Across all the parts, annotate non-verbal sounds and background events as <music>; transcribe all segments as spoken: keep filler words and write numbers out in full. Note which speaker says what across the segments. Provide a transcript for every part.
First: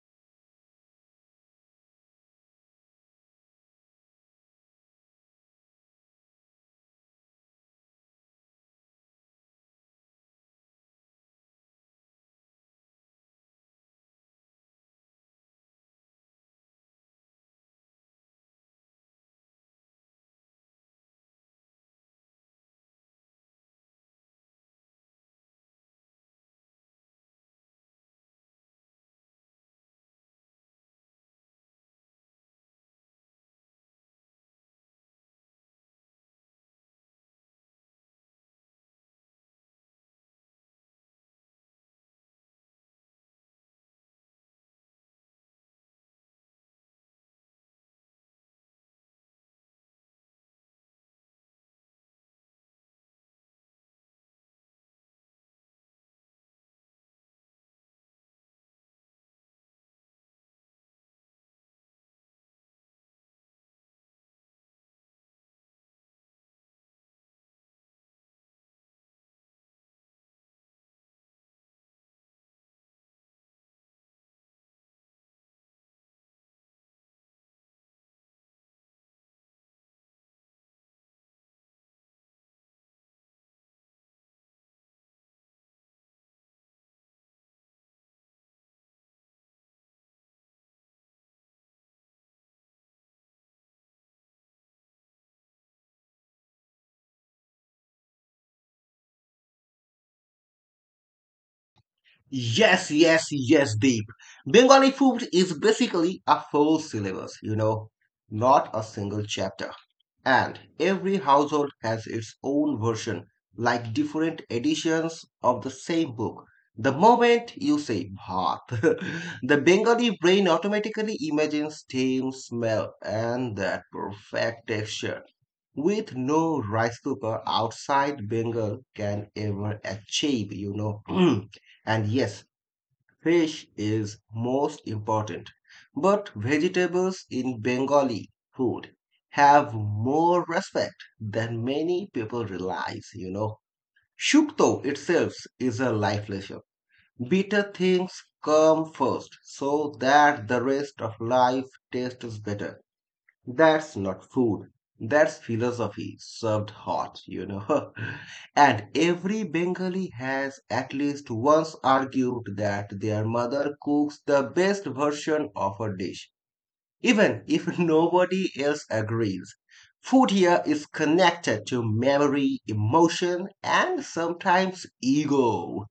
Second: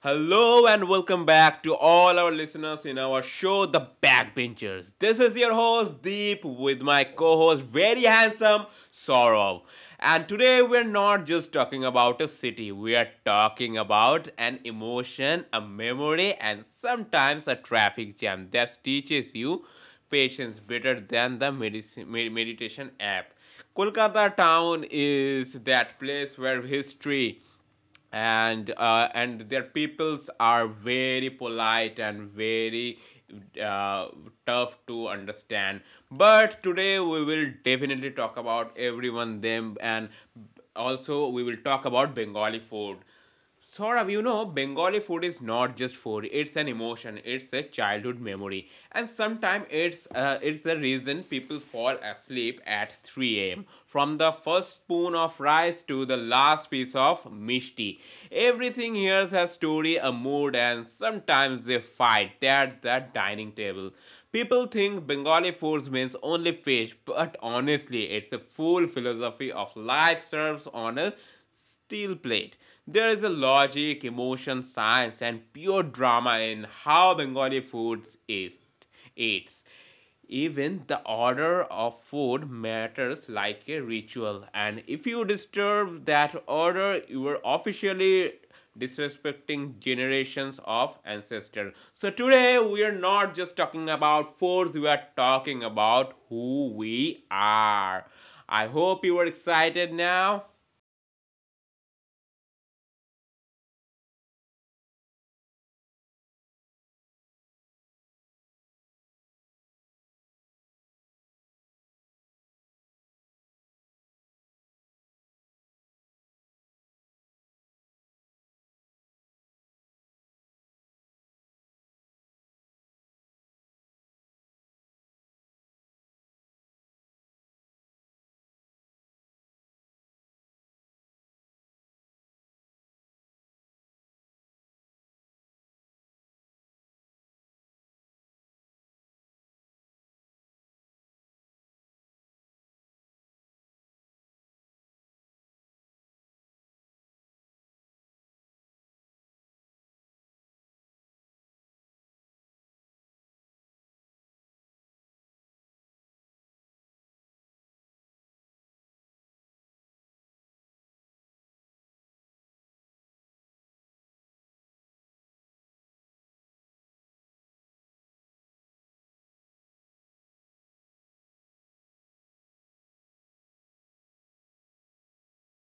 Speaker 1: Hello and welcome back to all our listeners in our show, The Backbenchers. This is your host Deep with my co host, very handsome Sorov. And today we're not just talking about a city, we are talking about an emotion, a memory, and sometimes a traffic jam that teaches you patience better than the medici- med- meditation app. Kolkata town is that place where history and uh, and their peoples are very polite and very uh, tough to understand, but today we will definitely talk about everyone them, and also we will talk about bengali food. Sort of you know bengali food is not just food, it's an emotion, it's a childhood memory, and sometimes it's uh, it's the reason people fall asleep at three a m a.m. From the first spoon of rice to the last piece of mishti, everything here has a story, a mood, and sometimes they fight at the dining table. People think Bengali food means only fish, but honestly, it's a full philosophy of life serves on a steel plate. There is a logic, emotion, science, and pure drama in how Bengali foods is eats. Even the order of food matters like a ritual, and if you disturb that order, you are officially disrespecting generations of ancestors. So today we are not just talking about foods, we are talking about who we are. I hope you are excited now.
Speaker 2: Yes, yes, yes, Deep. Bengali food is basically a full syllabus, you know, not a single chapter. And every household has its own version, like different editions of the same book. The moment you say bhat, <laughs> the Bengali brain automatically imagines steam, smell, and that perfect texture. With no rice cooker outside Bengal can ever achieve, you know. <clears throat> And yes, fish is most important, but vegetables in Bengali food have more respect than many people realize, you know. Shukto itself is a life lesson. Bitter things come first so that the rest of life tastes better. That's not food. That's philosophy served hot, you know. <laughs> And every Bengali has at least once argued that their mother cooks the best version of a dish, even if <laughs> nobody else agrees. Food here is connected to memory, emotion, and sometimes ego.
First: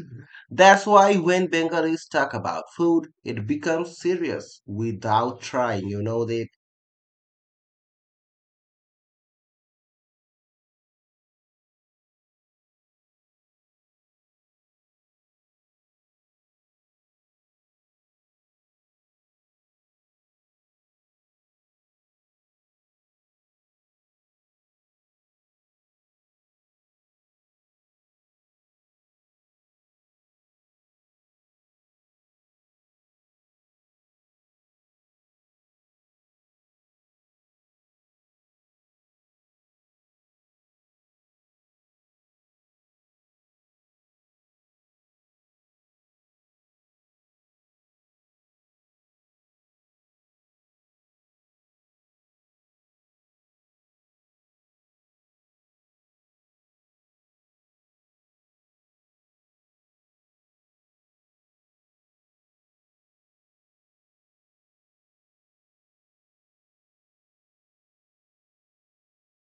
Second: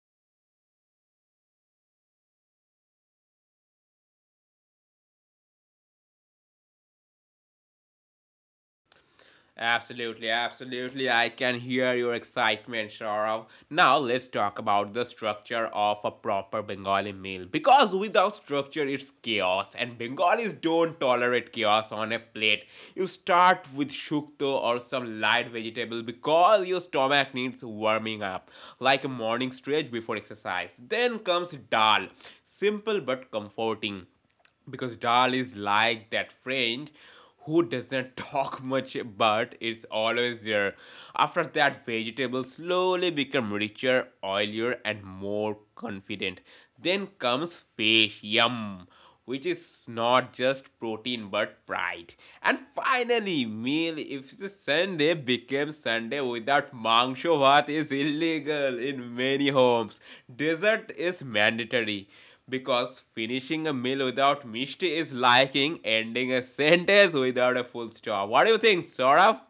Speaker 2: <gasps> That's why when Bengalis talk about food, it becomes serious without trying. You know, they
Speaker 1: Absolutely, absolutely. I can hear your excitement, Saurav. Now let's talk about the structure of a proper Bengali meal. Because without structure, it's chaos, and Bengalis don't tolerate chaos on a plate. You start with shukto or some light vegetable because your stomach needs warming up, like a morning stretch before exercise. Then comes dal, simple but comforting, because Dal is like that friend who doesn't <laughs> talk much but it's always there. After that, vegetables slowly become richer, oilier, and more confident. Then comes fish, yum, which is not just protein but pride. And finally, meal if the Sunday became Sunday without mangsho bhat is illegal in many homes. Dessert is mandatory because finishing a meal without mishti is liking ending a sentence without a full stop. What do you think, Saurabh?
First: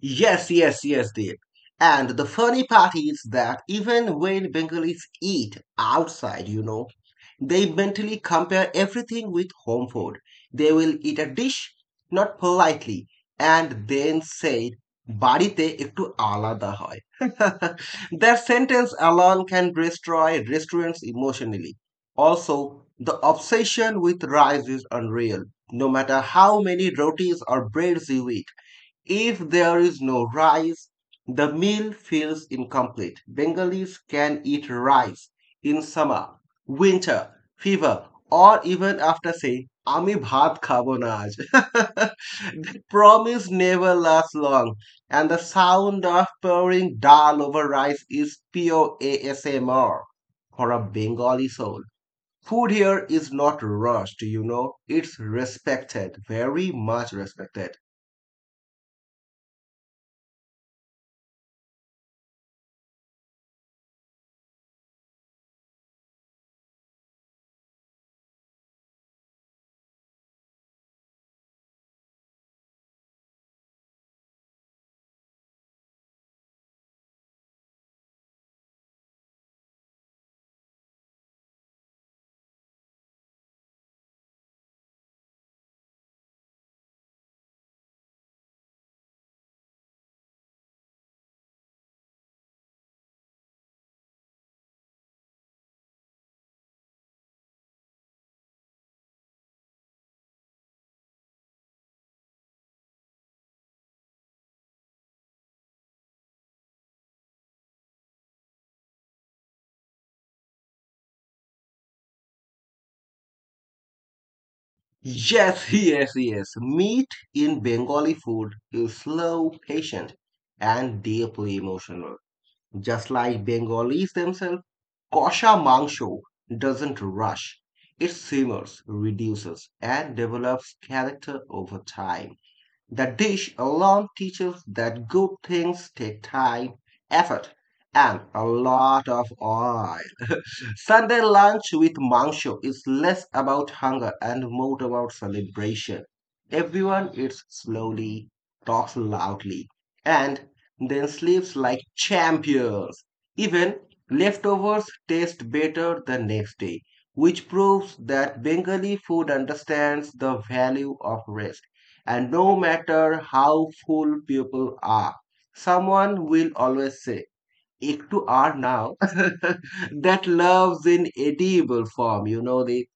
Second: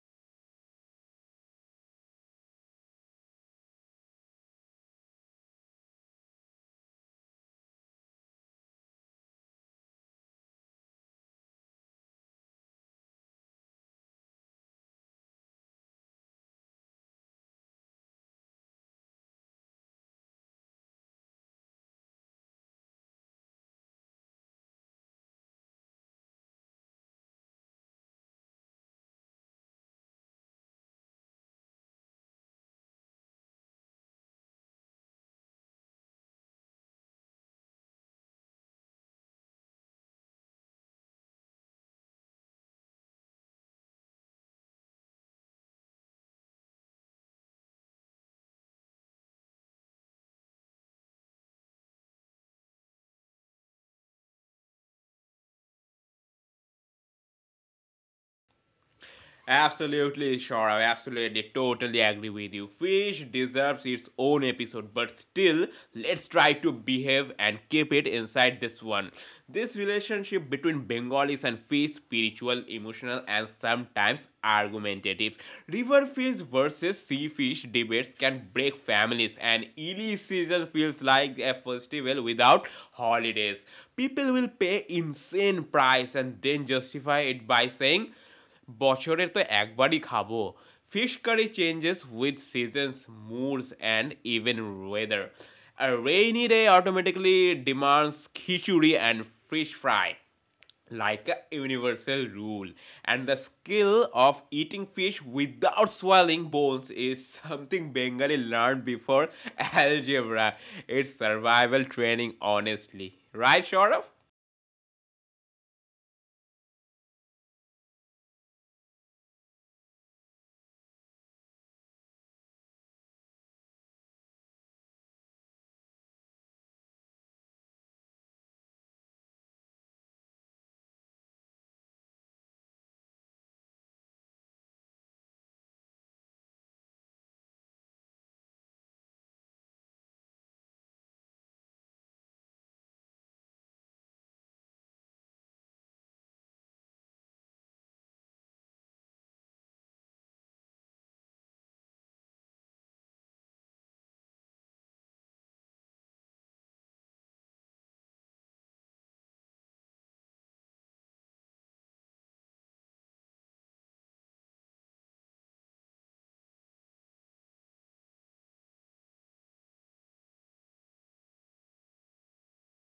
Speaker 2: Yes, yes, yes, Dave. And the funny part is that even when Bengalis eat outside, you know, they mentally compare everything with home food. They will eat a dish, not politely, and then say, বাড়িতে একটু আলাদা হয় <laughs> That sentence alone can destroy restaurants emotionally. Also, the obsession with rice is unreal. No matter how many rotis or breads you eat, if there is no rice, the meal feels incomplete. Bengalis can eat rice in summer, winter, fever, or even after saying, "Ami bhat খাবো না আজ। <laughs> The promise never lasts long, and the sound of pouring dal over rice is pure A S M R for a Bengali soul. Food here is not rushed, you know, it's respected, very much respected.
Speaker 1: Absolutely, sure. I absolutely totally agree with you. Fish deserves its own episode, but still, let's try to behave and keep it inside this one. This relationship between Bengalis and fish, spiritual, emotional, and sometimes argumentative. River fish versus sea fish debates can break families, and Ely season feels like a festival without holidays. People will pay insane price and then justify it by saying বছরে তো একবারই খাবো fish curry changes with seasons moods and even weather. A rainy day automatically demands khichuri and fish fry, like a universal rule, and the skill of eating fish without swallowing bones is something bengali learned before algebra. It's survival training, honestly, right Shaurav?
Speaker 2: Yes, <laughs> yes, yes. Meat in Bengali food is slow, patient, and deeply emotional. Just like Bengalis themselves, kosha mangsho doesn't rush. It simmers, reduces, and develops character over time. The dish alone teaches that good things take time, effort, and a lot of oil. Sunday lunch with mangsho is less about hunger and more about celebration. Everyone eats slowly, talks loudly, and then sleeps like champions. Even leftovers taste better the next day, which proves that Bengali food understands the value of rest. And no matter how full people are, someone will always say, একটু are now <laughs> that loves in edible form, you know the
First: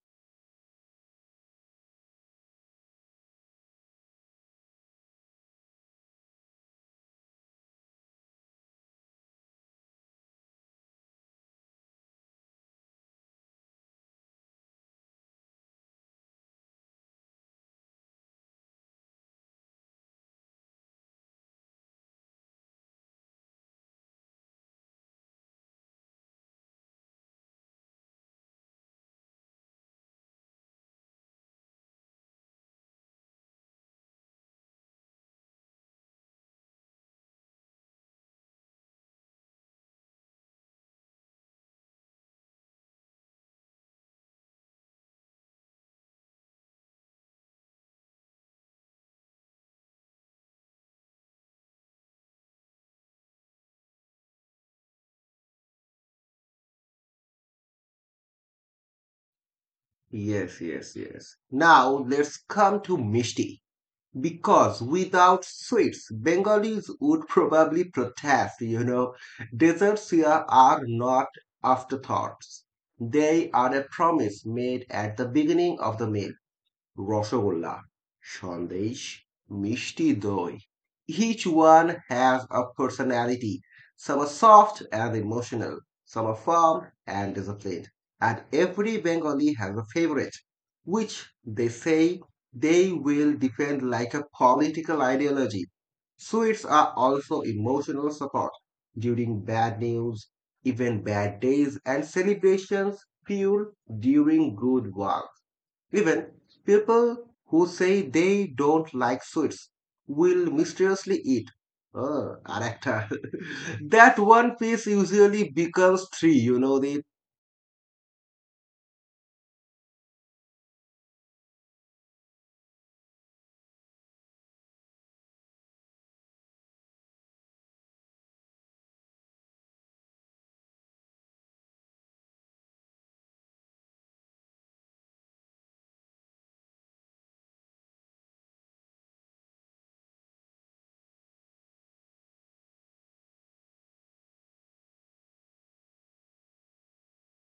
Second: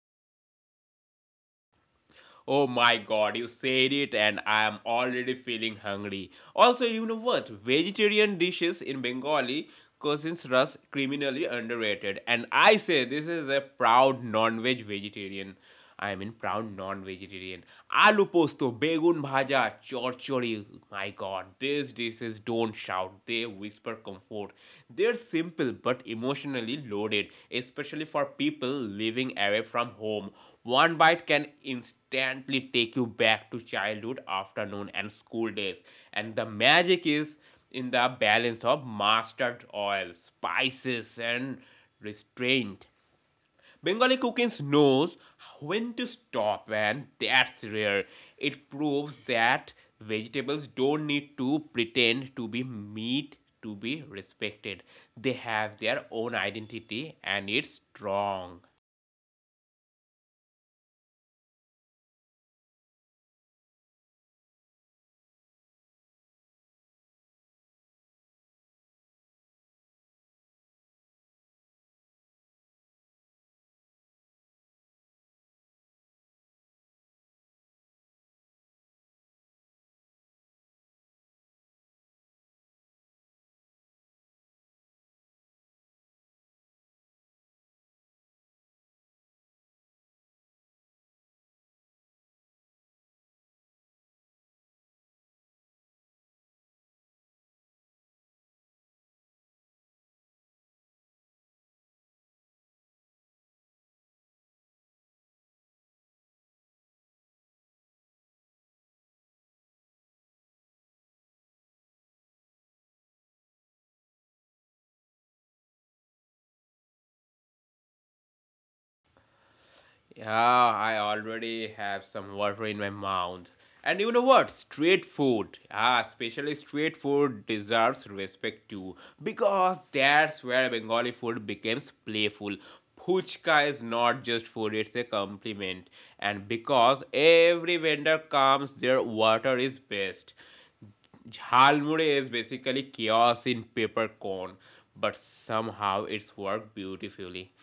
Speaker 1: Oh my god, you said it and I am already feeling hungry. Also, you know what? Vegetarian dishes in Bengali cuisines are criminally underrated. And I say this is a proud non-veg vegetarian. I mean proud non-vegetarian. Aloo posto, begun bhaja, chorchori. My god, these dishes don't shout, they whisper comfort. They're simple but emotionally loaded, especially for people living away from home. One bite can instantly take you back to childhood, afternoon, and school days. And the magic is in the balance of mustard oil, spices, and restraint. Bengali cooking knows when to stop, and that's rare. It proves that vegetables don't need to pretend to be meat to be respected. They have their own identity, and it's strong.
Speaker 2: yes, yes, yes. Now let's come to mishti. Because without sweets, Bengalis would probably protest, you know. Desserts here are not afterthoughts. They are a promise made at the beginning of the meal. Rasgulla sandesh mishti doi. Each one has a personality. Some are soft and emotional, some are firm and disciplined, and every Bengali has a favorite, which they say they will defend like a political ideology. Sweets are also emotional support during bad news, even bad days, and celebrations fuel during good ones. Even people who say they don't like sweets will mysteriously eat. Oh, Arakta. <laughs> That one piece usually becomes three, you know the
Speaker 1: Yeah, I already have some water in my mouth. And you know what? Street food, ah, especially street food deserves respect too, because that's where Bengali food becomes playful. Puchka is not just food, it's a compliment. And because every vendor comes, their water is best. Jhalmuri is basically chaos in paper cone, but somehow it's worked beautifully.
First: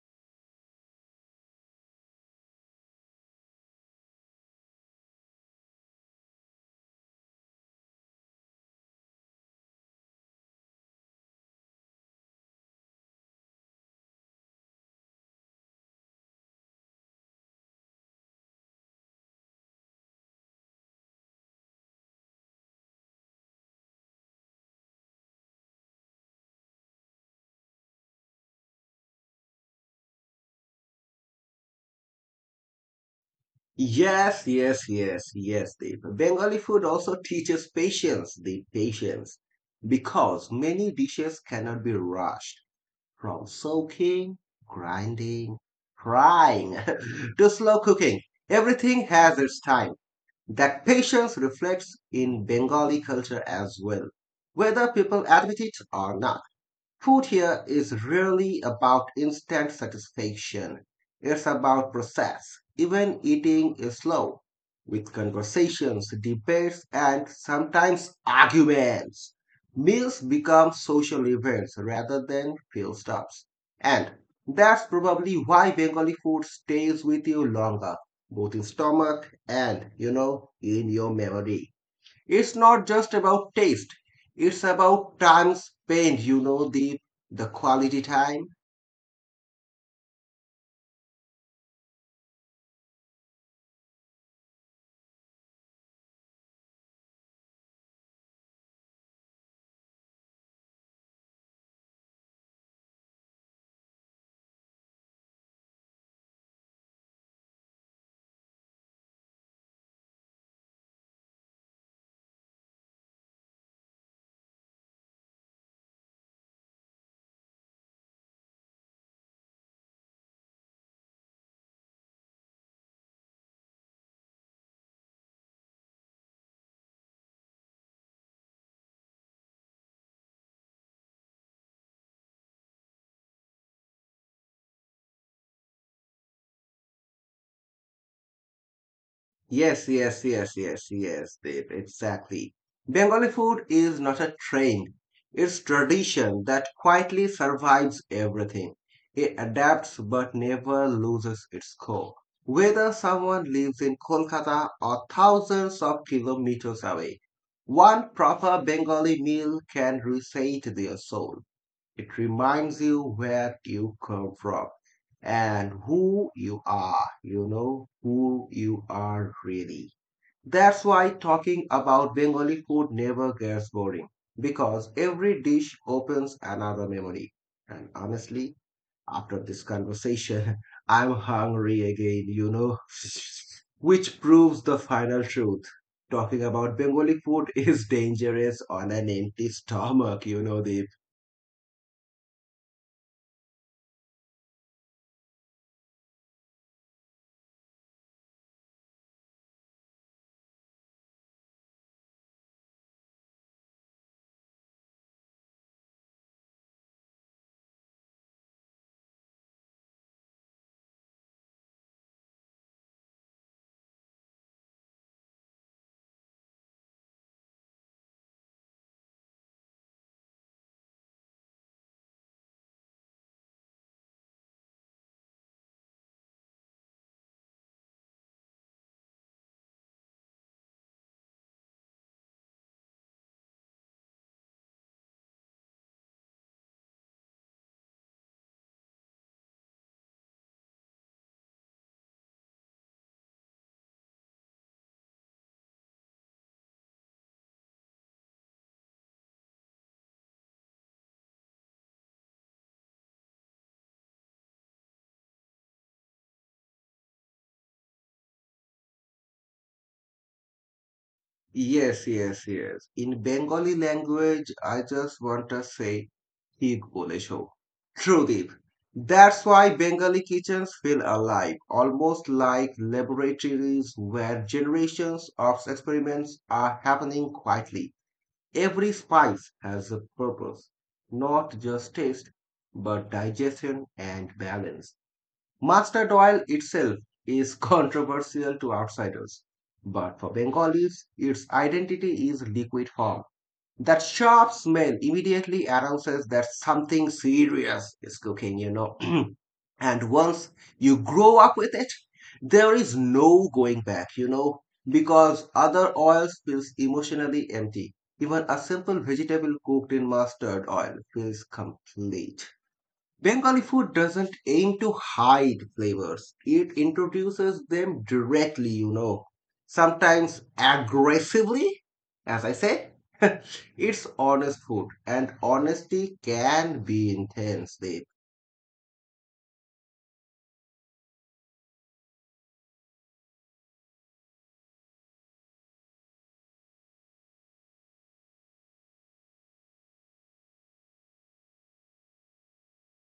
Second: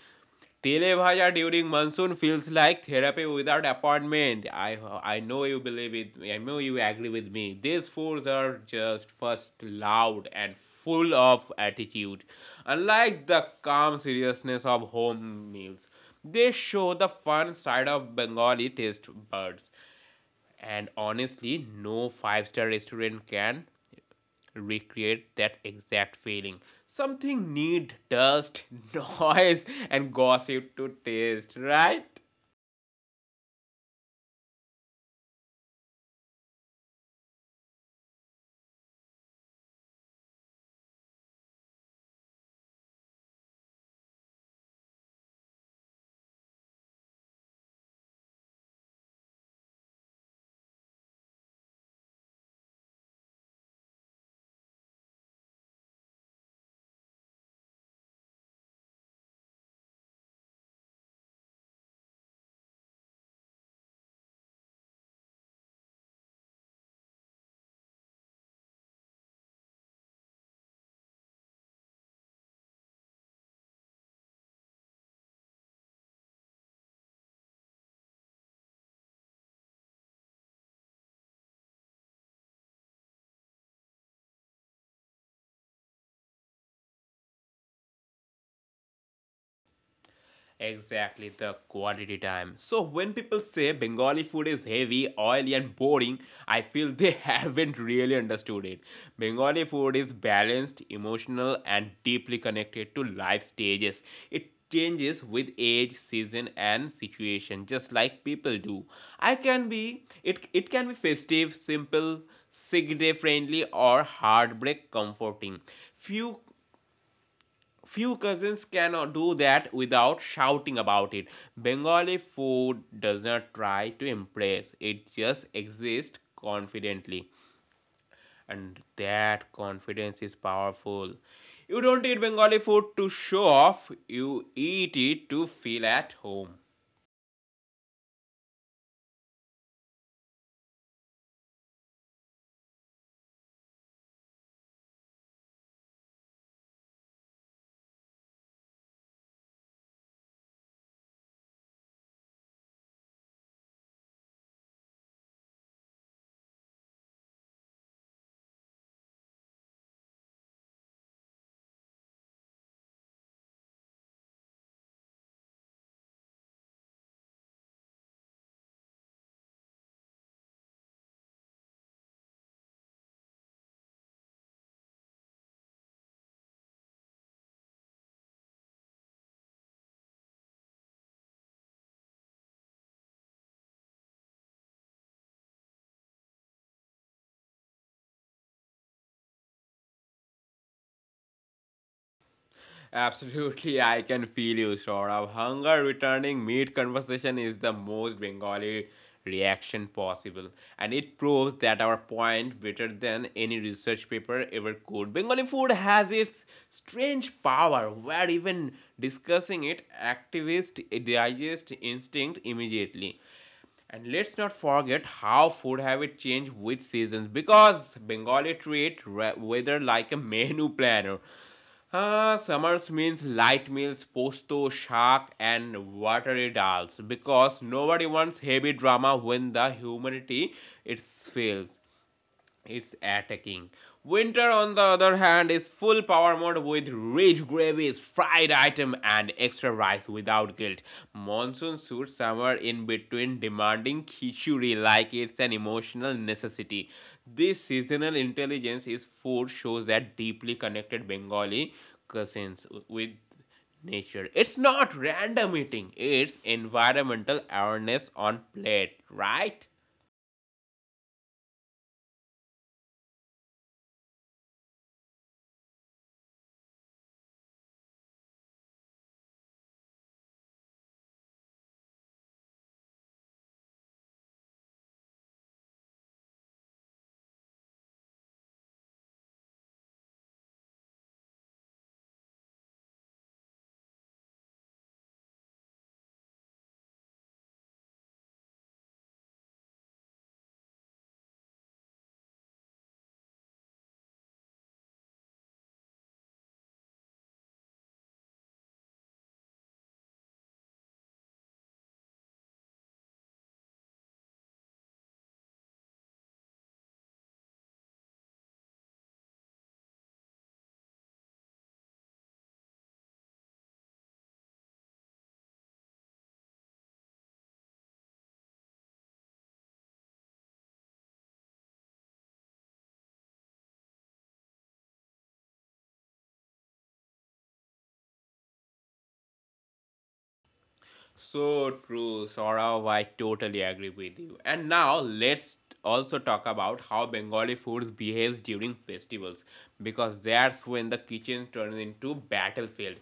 Speaker 1: Tele bhaja during monsoon feels like therapy without appointment. I I know you believe it. I know you agree with me. These foods are just first loud and full of attitude. Unlike the calm seriousness of home meals, they show the fun side of Bengali taste buds. And honestly, no five-star restaurant can recreate that exact feeling. Something need dust, <laughs> noise, and gossip to taste, right?
Speaker 2: Yes, yes, yes, yes, Deep. Bengali food also teaches patience, the patience, because many dishes cannot be rushed from soaking, grinding, frying <laughs> to slow cooking. Everything has its time. That patience reflects in Bengali culture as well, whether people admit it or not. Food here is rarely about instant satisfaction. It's about process. Even eating is slow, with conversations, debates, and sometimes arguments. Meals become social events rather than fuel stops. And that's probably why Bengali food stays with you longer, both in stomach and, you know, in your memory. It's not just about taste. It's about time spent, you know, the the quality time.
Speaker 1: Exactly the quality time. So when people say Bengali food is heavy, oily, and boring, I feel they <laughs> haven't really understood it. Bengali food is balanced, emotional, and deeply connected to life stages. It changes with age, season, and situation, just like people do. I can be it. It can be festive, simple, sick day friendly, or heartbreak comforting. Few Few cousins cannot do that without shouting about it. Bengali food does not try to impress, it just exists confidently. And that confidence is powerful. You don't eat Bengali food to show off, you eat it to feel at home.
Speaker 2: Yes, yes, yes, yes, yes, Deep, exactly. Bengali food is not a trend. It's tradition that quietly survives everything. It adapts but never loses its core. Whether someone lives in Kolkata or thousands of kilometers away, one proper Bengali meal can reset their soul. It reminds you where you come from and who you are, you know, who you are really. That's why talking about Bengali food never gets boring because every dish opens another memory. And honestly, after this conversation, <laughs> I'm hungry again, you know, <laughs> which proves the final truth. Talking about Bengali food is dangerous on an empty stomach, you know, the
Speaker 1: Absolutely, I can feel you, Saurabh. Hunger returning meat conversation is the most Bengali reaction possible, and it proves that our point better than any research paper ever could. Bengali food has its strange power, where even discussing it, activists digest instinct immediately. And let's not forget how food habit change with seasons because Bengali treat weather like a <laughs> menu planner. Uh, summers means light meals, posto, shark, and watery dals because nobody wants heavy drama when the humanity it fails. It's attacking. Winter, on the other hand, is full power mode with rich gravies, fried item, and extra rice without guilt. Monsoon suits somewhere in between, demanding khichuri like it's an emotional necessity. This seasonal intelligence is food shows that deeply connected Bengali cousins with nature. It's not random eating, it's environmental awareness on plate, right?
Speaker 2: Yes, yes, yes. In Bengali language, I just want to say, ঠিক বলেছো Trudeep. That's why Bengali kitchens feel alive, almost like laboratories where generations of experiments are happening quietly. Every spice has a purpose, not just taste, but digestion and balance. Mustard oil itself is <laughs> controversial to outsiders, but for Bengalis, its identity is liquid form. That sharp smell immediately announces that something serious is cooking, you know. <clears throat> And once you grow up with it, there is no going back, you know, because other oils feels emotionally empty. Even a simple vegetable cooked in mustard oil feels complete. Bengali food doesn't aim to hide flavors. It introduces them directly, you know, sometimes aggressively, as I say. <laughs> It's honest food, and honesty can be intense, Deep.
Speaker 1: So true, Saurav. I totally agree with you. And now let's also talk about how Bengali foods behaves during festivals because that's when the kitchen turns into battlefield.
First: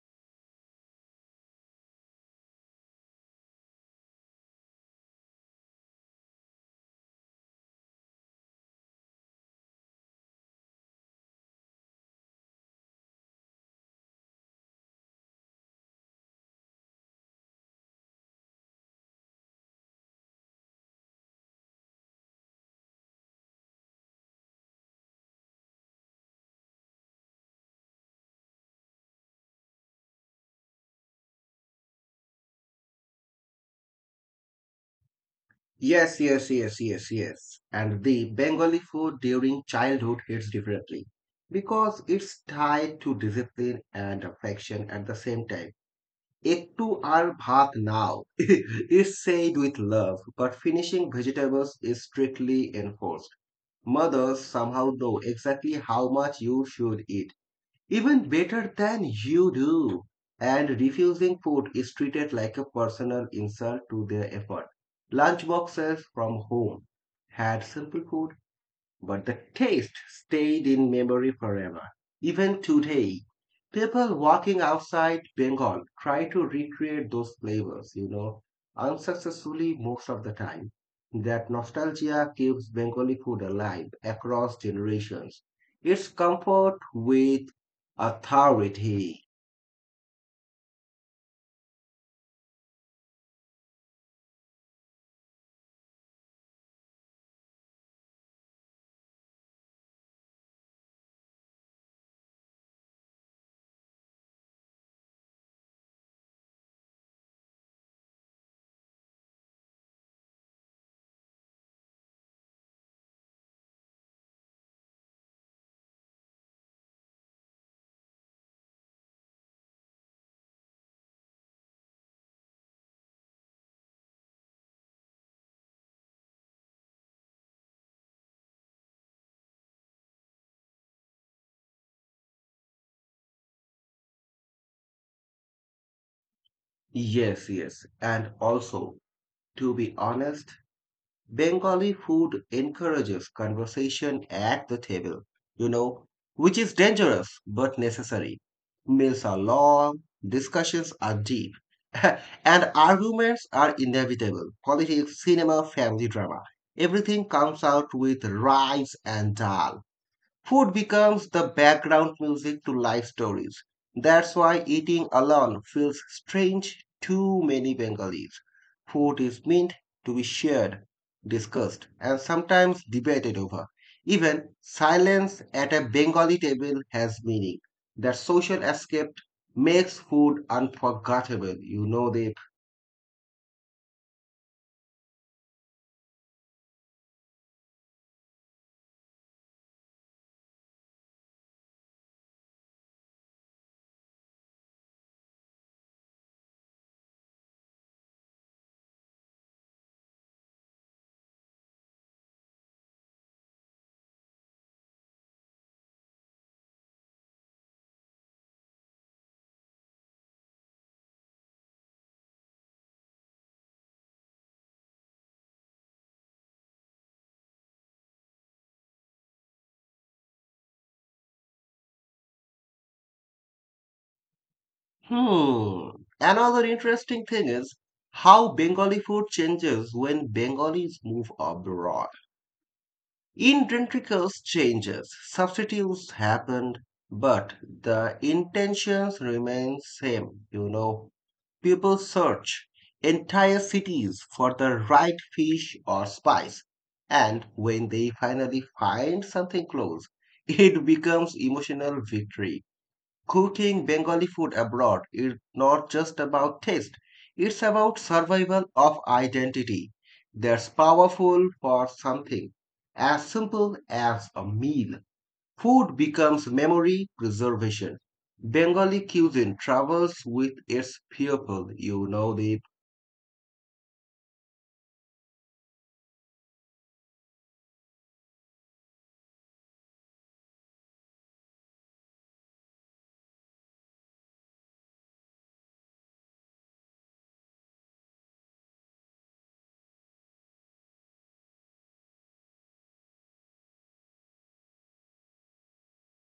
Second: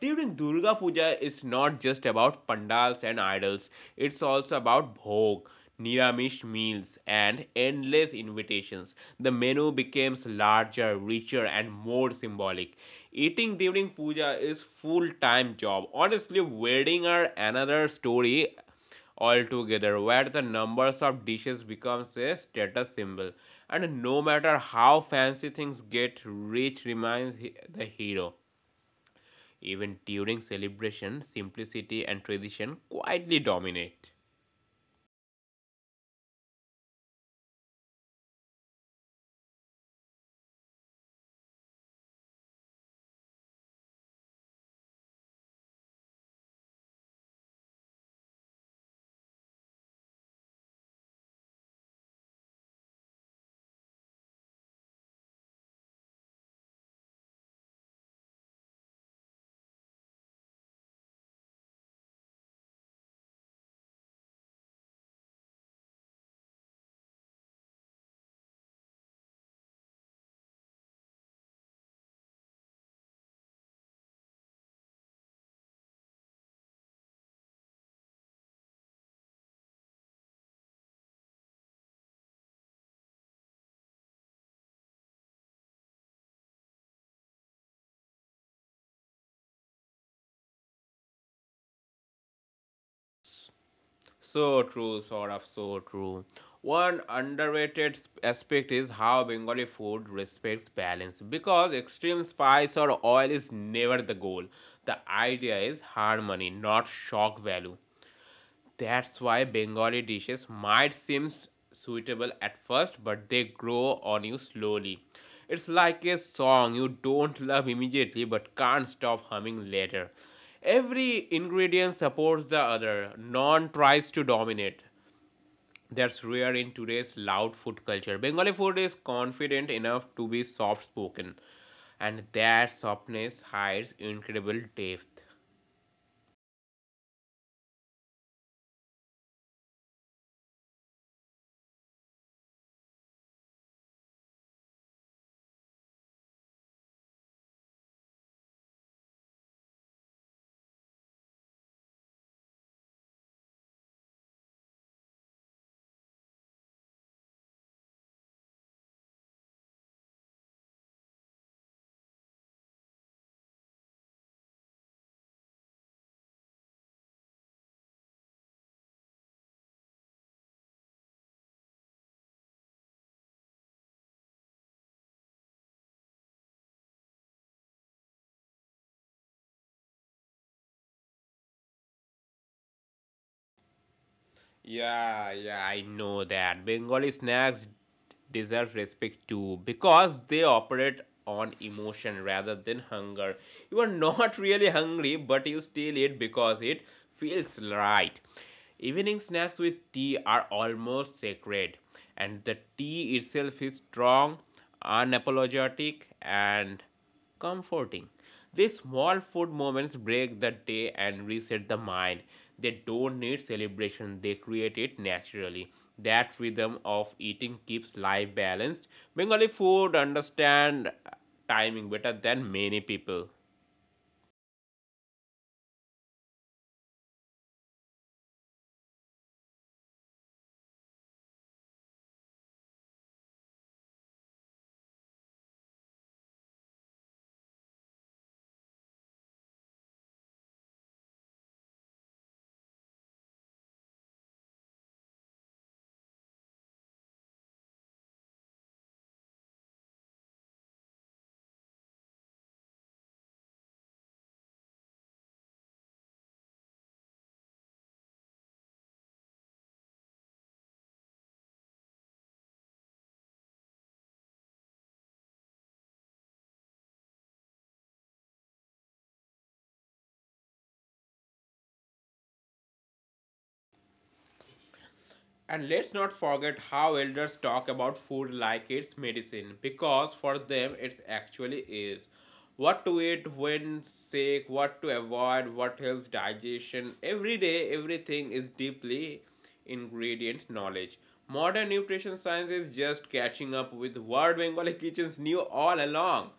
Speaker 1: During Durga Puja, it's not just about pandals and idols. It's also about bhog, niramish meals, and endless invitations. The menu becomes larger, richer, and more symbolic. Eating during puja is full time job. Honestly, wedding are another story altogether where the numbers of dishes becomes a status symbol, and no matter how fancy things get rich remains the hero. Even during celebration, simplicity and tradition quietly dominate.
Speaker 2: Yes, yes, yes, yes, yes. And the Bengali food during childhood hits differently because it's tied to discipline and affection at the same time. Ektu আর ভাত now <laughs> is said with love, but finishing vegetables is strictly enforced. Mothers somehow know exactly how much you should eat, even better than you do. And refusing food is treated like a personal insult to their effort. Lunch boxes from home had simple food but the taste stayed in memory forever. Even today, people walking outside Bengal try to recreate those flavors, you know, unsuccessfully most of the time. That nostalgia keeps Bengali food alive across generations. It's comfort with authority.
Speaker 1: So true, sort of so true. One underrated sp- aspect is how Bengali food respects balance because extreme spice or oil is never the goal. The idea is harmony, not shock value. That's why Bengali dishes might seem suitable at first, but they grow on you slowly. It's like a song you don't love immediately but can't stop humming later. Every ingredient supports the other, none tries to dominate. That's rare in today's loud food culture. Bengali food is confident enough to be soft spoken, and that softness hides incredible depth.
Speaker 2: Yes, yes. And also, to be honest, Bengali food encourages conversation at the table, you know, which is dangerous but necessary. Meals are long, discussions are deep, <laughs> and arguments are inevitable. Politics, cinema, family drama, everything comes out with rice and dal. Food becomes the background music to life stories. That's why eating alone feels strange to many Bengalis. Food is meant to be shared, discussed, and sometimes debated over. Even silence at a Bengali table has meaning. That social escape makes food unforgettable. You know that.
Speaker 1: Yeah, yeah, I know that. Bengali snacks deserve respect too because they operate on emotion rather than hunger. You are not <laughs> really hungry, but you still eat because it feels right. Evening snacks with tea are almost sacred, and the tea itself is strong, unapologetic, and comforting. These small food moments break the day and reset the mind. They don't need celebration, they create it naturally. That rhythm of eating keeps life balanced. Bengali food understand timing better than many people.
Speaker 2: Hmm. Another interesting thing is how Bengali food changes when Bengalis move abroad. In Dentricles changes, substitutes happened, but the intentions remain same. You know, people search entire cities for the right fish or spice, and when they finally find something close, <laughs> it becomes emotional victory. Cooking Bengali food abroad is not just about taste, it's about survival of identity. That's powerful for something as simple as a meal. Food becomes memory preservation. Bengali cuisine travels with its people, you know this.
Speaker 1: And let's not forget how elders talk about food like it's medicine, because for them it actually is. What to eat when sick, what to avoid, what helps digestion. Every day, everything is deeply ingredient knowledge. Modern nutrition science is just catching up with what Bengali kitchens knew all along.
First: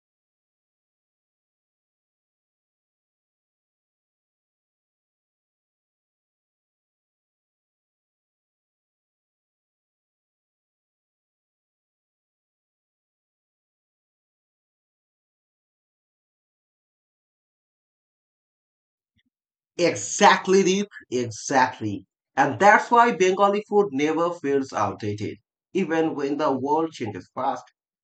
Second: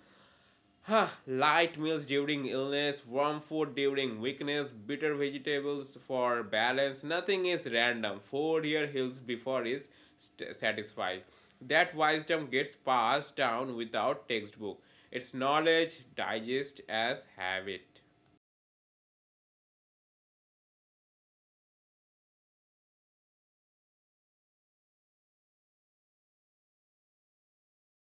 Speaker 1: <sighs> Huh, light meals during illness, warm food during weakness, bitter vegetables for balance. Nothing is random. Food here heals before is st- satisfied. That wisdom gets passed down without textbook. It's knowledge digest as habit.
Speaker 2: Exactly, Deep. Exactly. And that's why Bengali food never feels outdated. Even when the world changes fast,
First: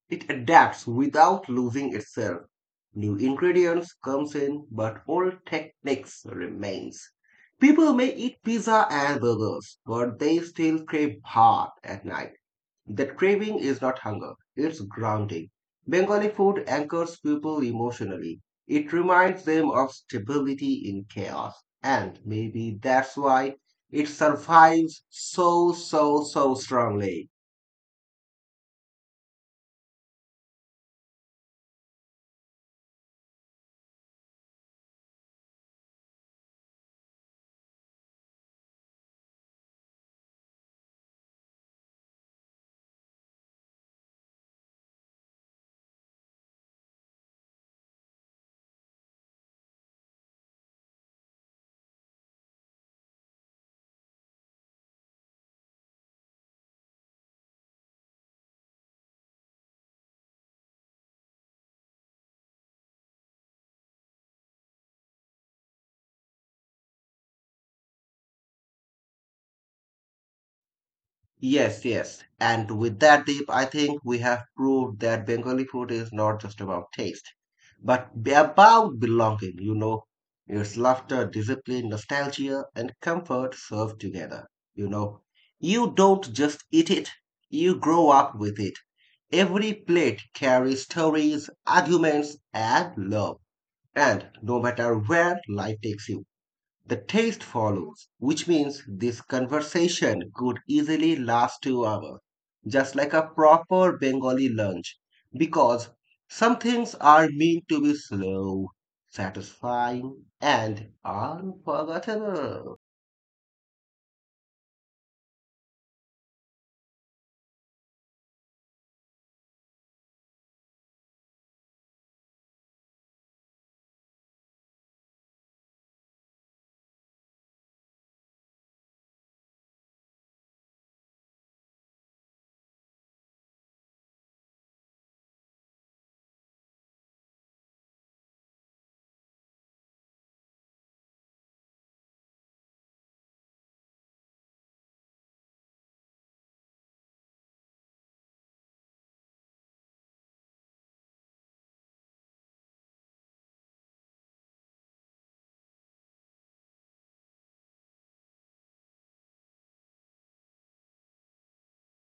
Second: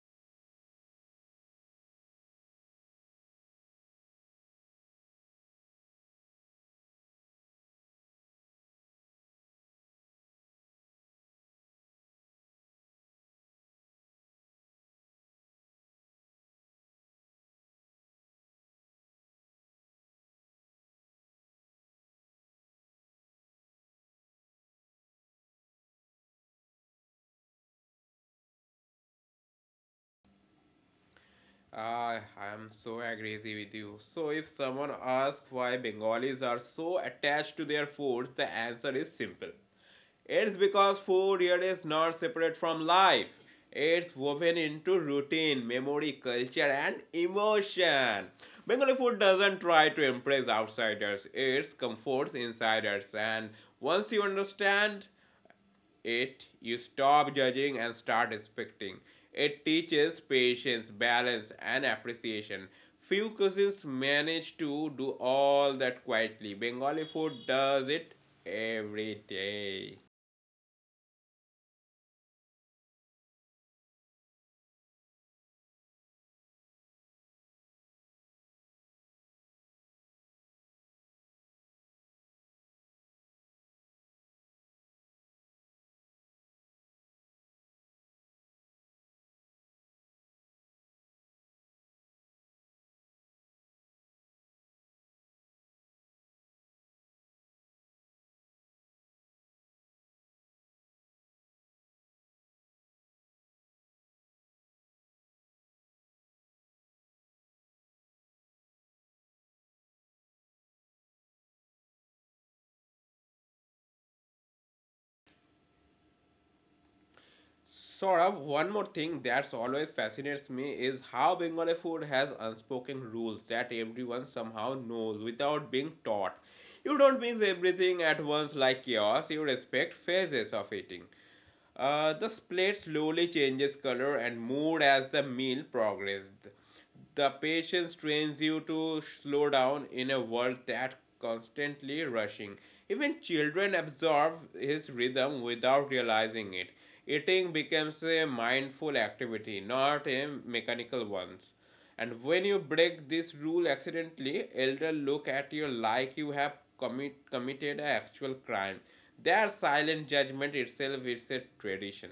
Speaker 2: it adapts without losing itself. New ingredients comes in, but old techniques remains. People may eat pizza and burgers, but they still crave bhat at night. That craving is not hunger, it's grounding. Bengali food anchors people emotionally. It reminds them of stability in chaos. And maybe that's why it survives so, so, so strongly.
Speaker 1: Ah, I'm so agree with you. So if someone asks why Bengalis are so attached to their foods, the answer is simple. It's because food here is not separate from life. It's woven into routine, memory, culture, and emotion. Bengali food doesn't try to impress outsiders, it comforts insiders. And once you understand it, you stop judging and start respecting. It teaches patience, balance, and appreciation. Few cuisines manage to do all that quietly. Bengali food does it every day.
Speaker 2: Yes, yes. And with that, Deep, I think we have proved that Bengali food is not just about taste, but be- about belonging, you know. It's laughter, discipline, nostalgia, and comfort served together, you know. You don't just eat it, you grow up with it. Every plate carries stories, arguments, and love. And no matter where life takes you, the taste follows, which means this conversation could easily last two hours, just like a proper Bengali lunch, because some things are meant to be slow, satisfying, and unforgettable.
Speaker 1: Saurabh, one more thing that's always fascinates me is how Bengali food has unspoken rules that everyone somehow knows without being taught. You don't mix everything at once like chaos, you respect phases of eating. Uh, the plate slowly changes color and mood as the meal progressed. The patience trains you to slow down in a world that constantly rushing. Even children absorb his rhythm without realizing it. Eating becomes a mindful activity, not a mechanical one. And when you break this rule accidentally, elder look at you like you have commit, committed an actual crime. Their silent judgment itself is a tradition.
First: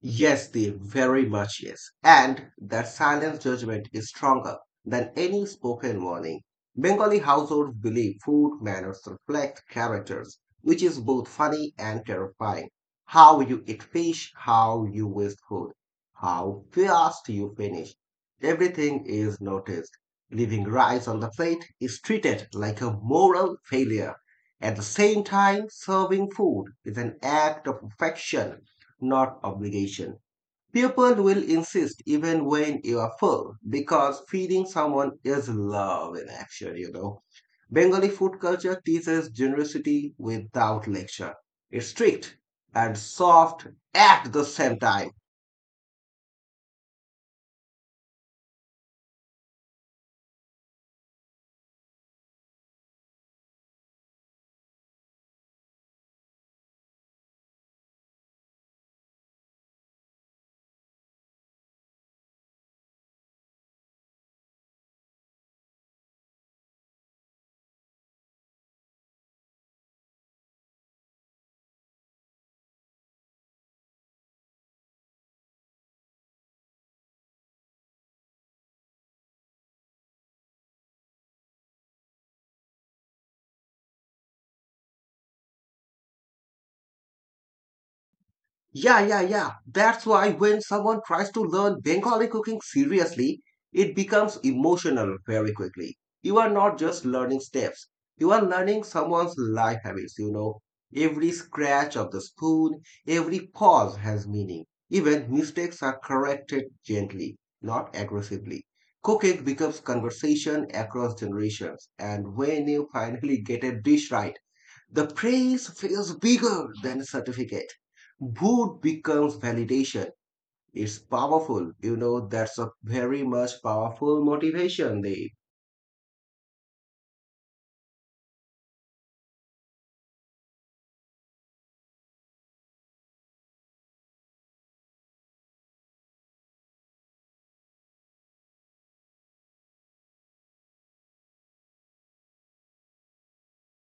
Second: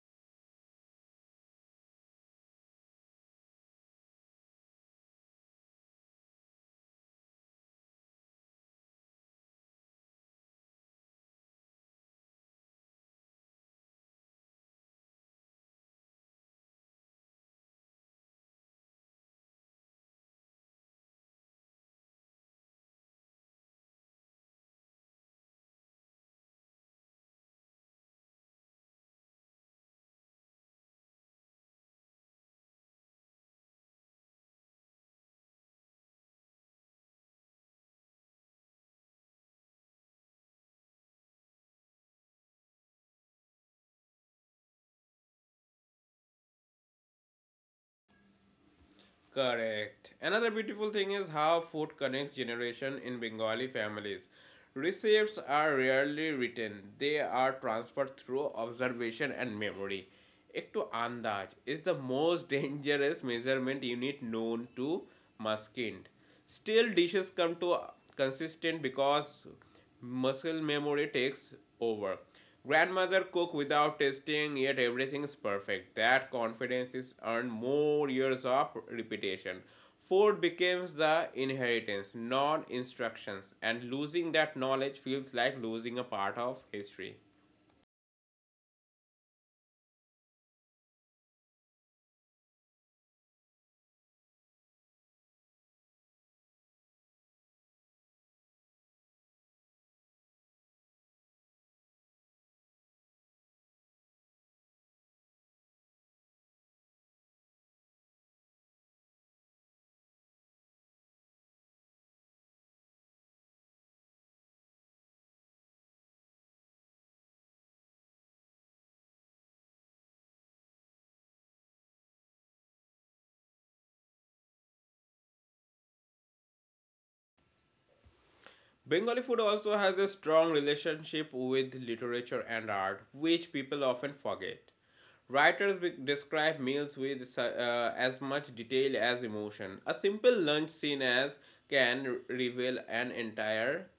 Speaker 2: Yes, Dave, very much yes. And that silent judgment is stronger than any spoken warning. Bengali households believe food manners reflect characters, which is both funny and terrifying. How you eat fish, how you waste food, how fast you finish. Everything is noticed. Leaving rice on the plate is treated like a moral failure. At the same time, serving food is an act of affection not obligation. People will insist even when you are full because feeding someone is love in action, you know. Bengali food culture teaches generosity without lecture. It's strict and soft at the same time.
Speaker 1: Correct. Another beautiful thing is how food connects generation in Bengali families. Recipes are rarely written. They are transferred through observation and memory. Ekto andaj is the most <laughs> dangerous measurement unit known to mankind. Still, dishes come to consistent because muscle memory takes over. Grandmother cook without tasting, yet everything is perfect. That confidence is earned more years of repetition. Food becomes the inheritance, not instructions, and losing that knowledge feels like losing a part of history.
Speaker 2: Yeah, yeah, yeah. That's why when someone tries to learn Bengali cooking seriously, it becomes emotional very quickly. You are not just learning steps, you are learning someone's life habits, you know. Every scratch of the spoon, every pause has meaning. Even mistakes are corrected gently, not aggressively. Cooking becomes conversation across generations, and when you finally get a dish right, the praise feels bigger than a certificate. Boot becomes validation. It's powerful. You know, that's a very much powerful motivation. They
Speaker 1: Bengali food also has a strong relationship with literature and art, which people often forget. Writers describe meals with uh, as much detail as emotion. A simple lunch scene as can reveal an entire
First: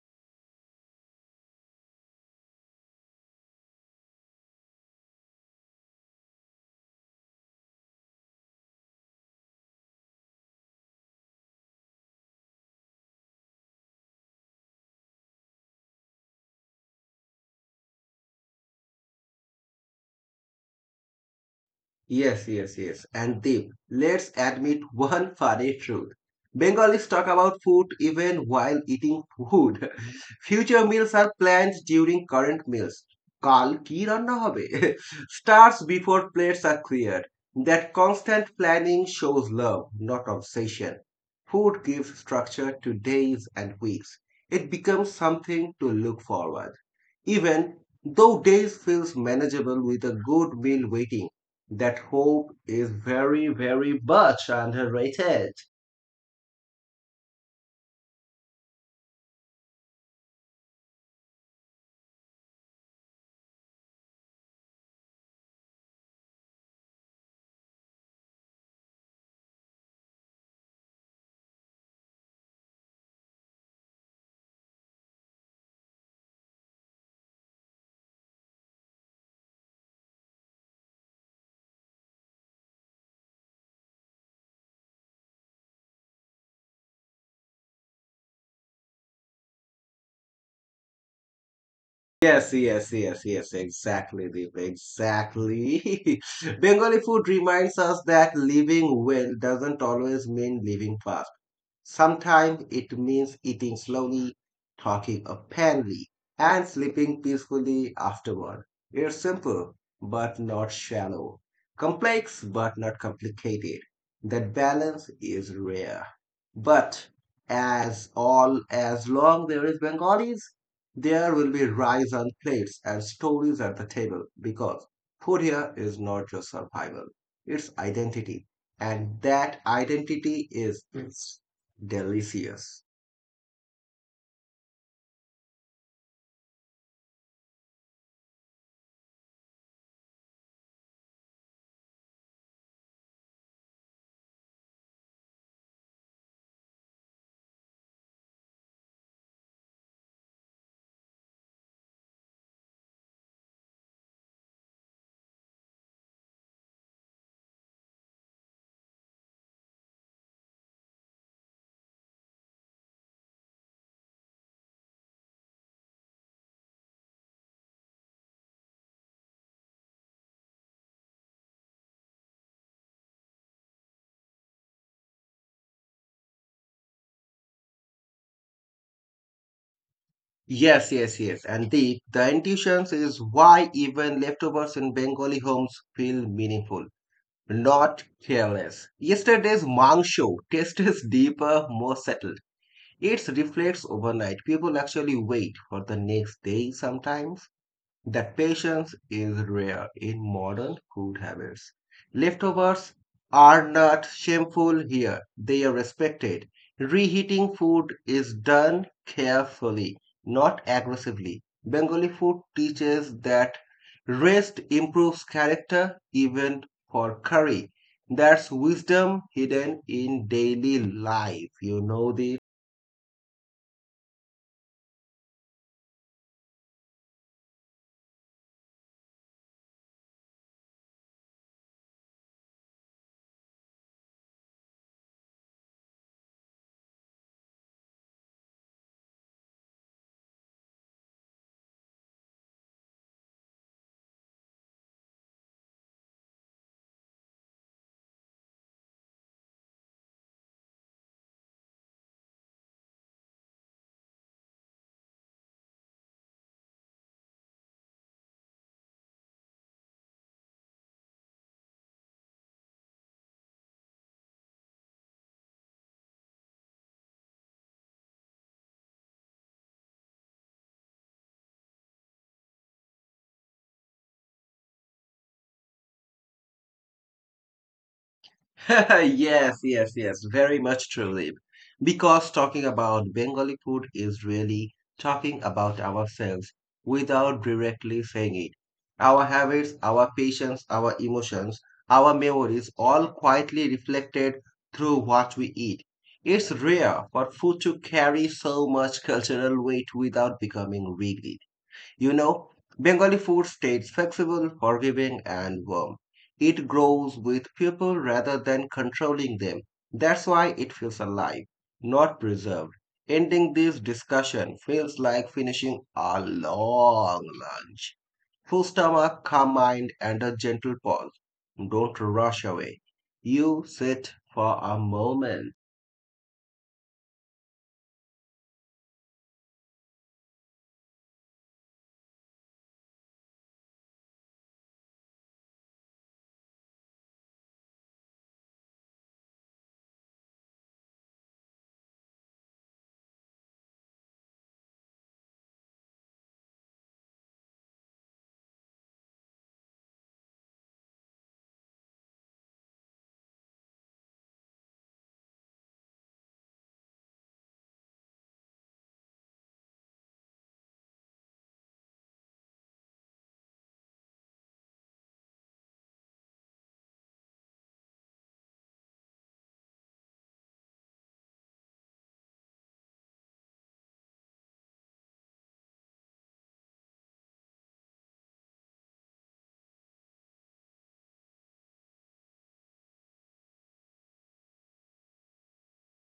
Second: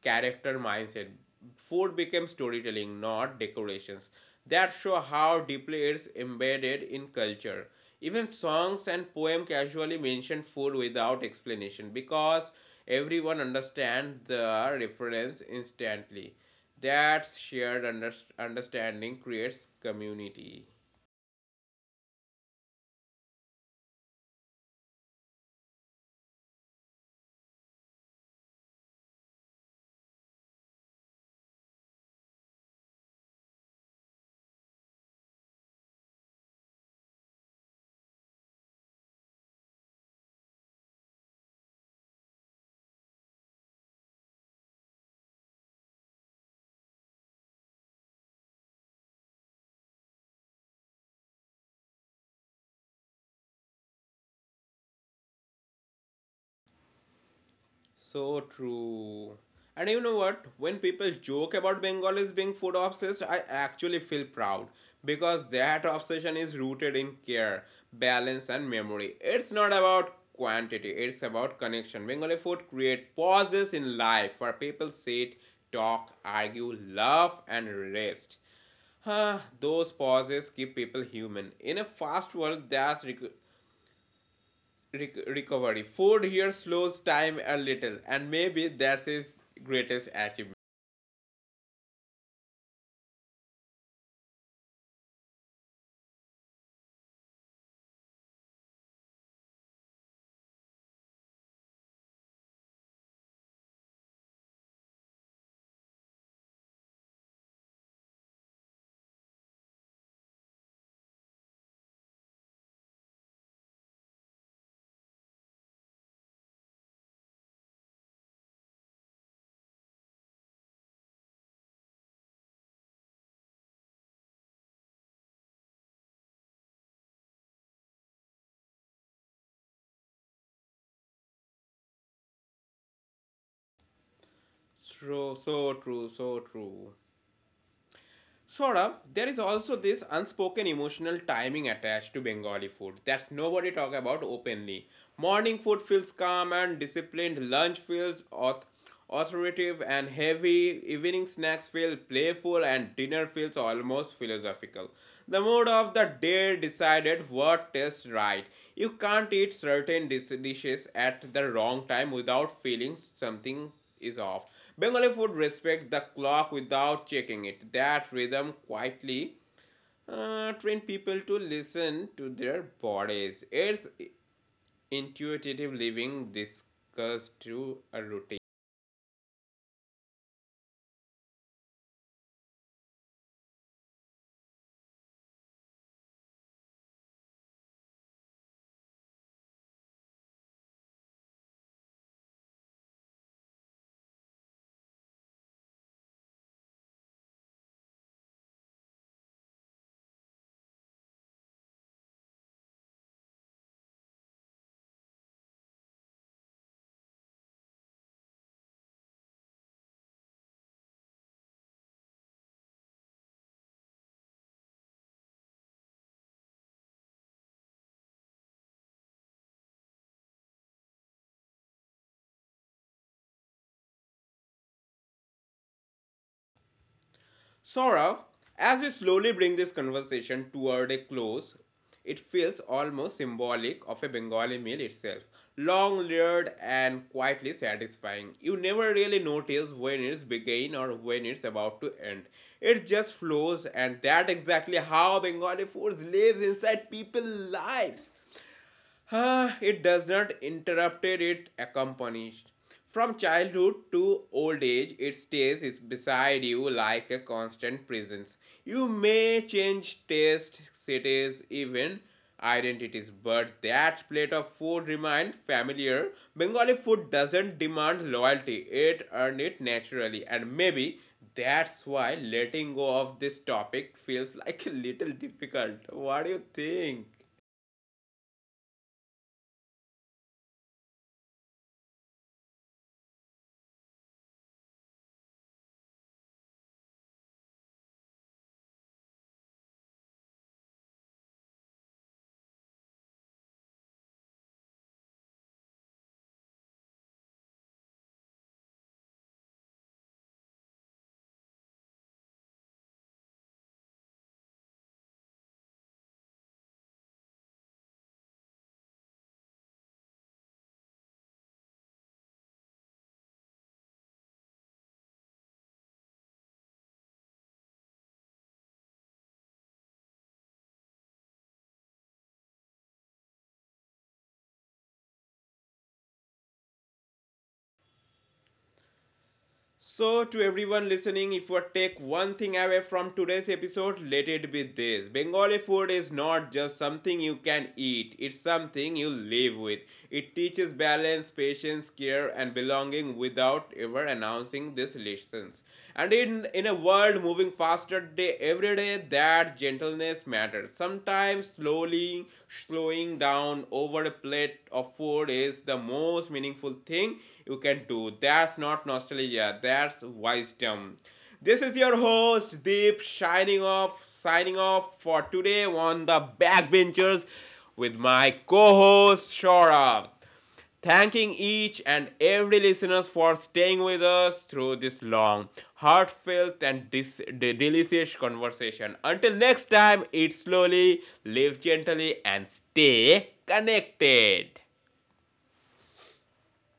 Speaker 1: character mindset. Food became storytelling, not decorations. That show how deeply it's embedded in culture. Even songs and poem casually mention food without explanation because everyone understands the reference instantly. That shared under understanding creates community.
Speaker 2: Yes, yes, yes. And Deep, let's admit one <laughs> funny truth. Bengalis talk about food even while eating food. <laughs> Future meals are planned during current meals. কাল কি রান্না হবে <laughs> Starts before plates are cleared. That constant planning shows love, not obsession. Food gives structure to days and weeks. It becomes something to look forward even though days feels manageable with a good meal waiting, that hope is very, very much underrated.
Speaker 1: So true. And you know what? When people joke about Bengalis being food obsessed, I actually feel proud because that obsession is rooted in care, balance, and memory. It's not about quantity, it's about connection. Bengali food creates pauses in life where people sit, talk, argue, laugh, and rest. Huh, those pauses keep people human. In a fast world that rec- rec- recovery. Food here slows time a little, and maybe that's his greatest achievement.
Speaker 2: Yes, yes, yes, yes, exactly, Deep, exactly. <laughs> Bengali food reminds us that living well doesn't always mean living fast. Sometimes it means eating slowly, talking openly, and sleeping peacefully afterward. It's simple, but not shallow. Complex, but not complicated. That balance is rare. But as all as long there is Bengalis, there will be rice on plates and stories at the table because food here is not just survival, it's identity. And that identity is delicious.
Speaker 1: So, so true, so true. Saurabh, there is also this unspoken emotional timing attached to Bengali food that nobody talk about openly. Morning food feels calm and disciplined, lunch feels auth- authoritative and heavy, evening snacks feel playful, and dinner feels almost philosophical. The mood of the day decided what tastes right. You can't eat certain dis- dishes at the wrong time without feeling something is off. Bengali food respect the clock without checking it. That rhythm quietly uh, train people to listen to their bodies. It's intuitive living discussed through a routine.
Speaker 2: Yes, yes, yes. And the, the intuition is why even leftovers in Bengali homes feel meaningful, not careless. Yesterday's mangsho tastes deeper, more settled. It reflects overnight. People actually wait for the next day sometimes. That patience is rare in modern food habits. Leftovers are not shameful here, they are respected. Reheating food is done carefully, not aggressively. Bengali food teaches that rest improves character even for curry. That's wisdom hidden in daily life. You know the.
Speaker 1: Saurav, as we slowly bring this conversation toward a close, it feels almost symbolic of a Bengali meal itself. Long, layered, and quietly satisfying. You never really notice when it's begin or when it's about to end. It just flows, and that's exactly how Bengali food lives inside people's lives. Ah, it does not interrupt it, accompanies. From childhood to old age, it stays is beside you like a constant presence. You may change tastes, cities, even identities, but that plate of food remains familiar. Bengali food doesn't demand loyalty, it earned it naturally, and maybe that's why letting go of this topic feels like a little difficult. What do you think?
Speaker 2: <laughs> Yes, yes, yes, very much true, Deep. Because talking about Bengali food is really talking about ourselves without directly saying it. Our habits, our patience, our emotions, our memories all quietly reflected through what we eat. It's rare for food to carry so much cultural weight without becoming rigid. You know, Bengali food stays flexible, forgiving, and warm. It grows with people rather than controlling them. That's why it feels alive, not preserved. Ending this discussion feels like finishing a long lunch. Full stomach, calm mind, and a gentle pause. Don't rush away. You sit for a moment
Speaker 1: So, to everyone listening, if you take one thing away from today's episode, let it be this: Bengali food is not just something you can eat, it's something you live with. It teaches balance, patience, care, and belonging without ever announcing these lessons. And in, in a world moving faster day every day, that gentleness matters. Sometimes slowly slowing down over a plate of food is the most meaningful thing you can do. That's not nostalgia, that's wisdom. This is your host Deep shining off, signing off for today on The Backbenchers with my co-host Shora. Thanking each and every listener for staying with us through this long, heartfelt and dis- de- delicious conversation. Until next time, eat slowly, live gently, and stay connected.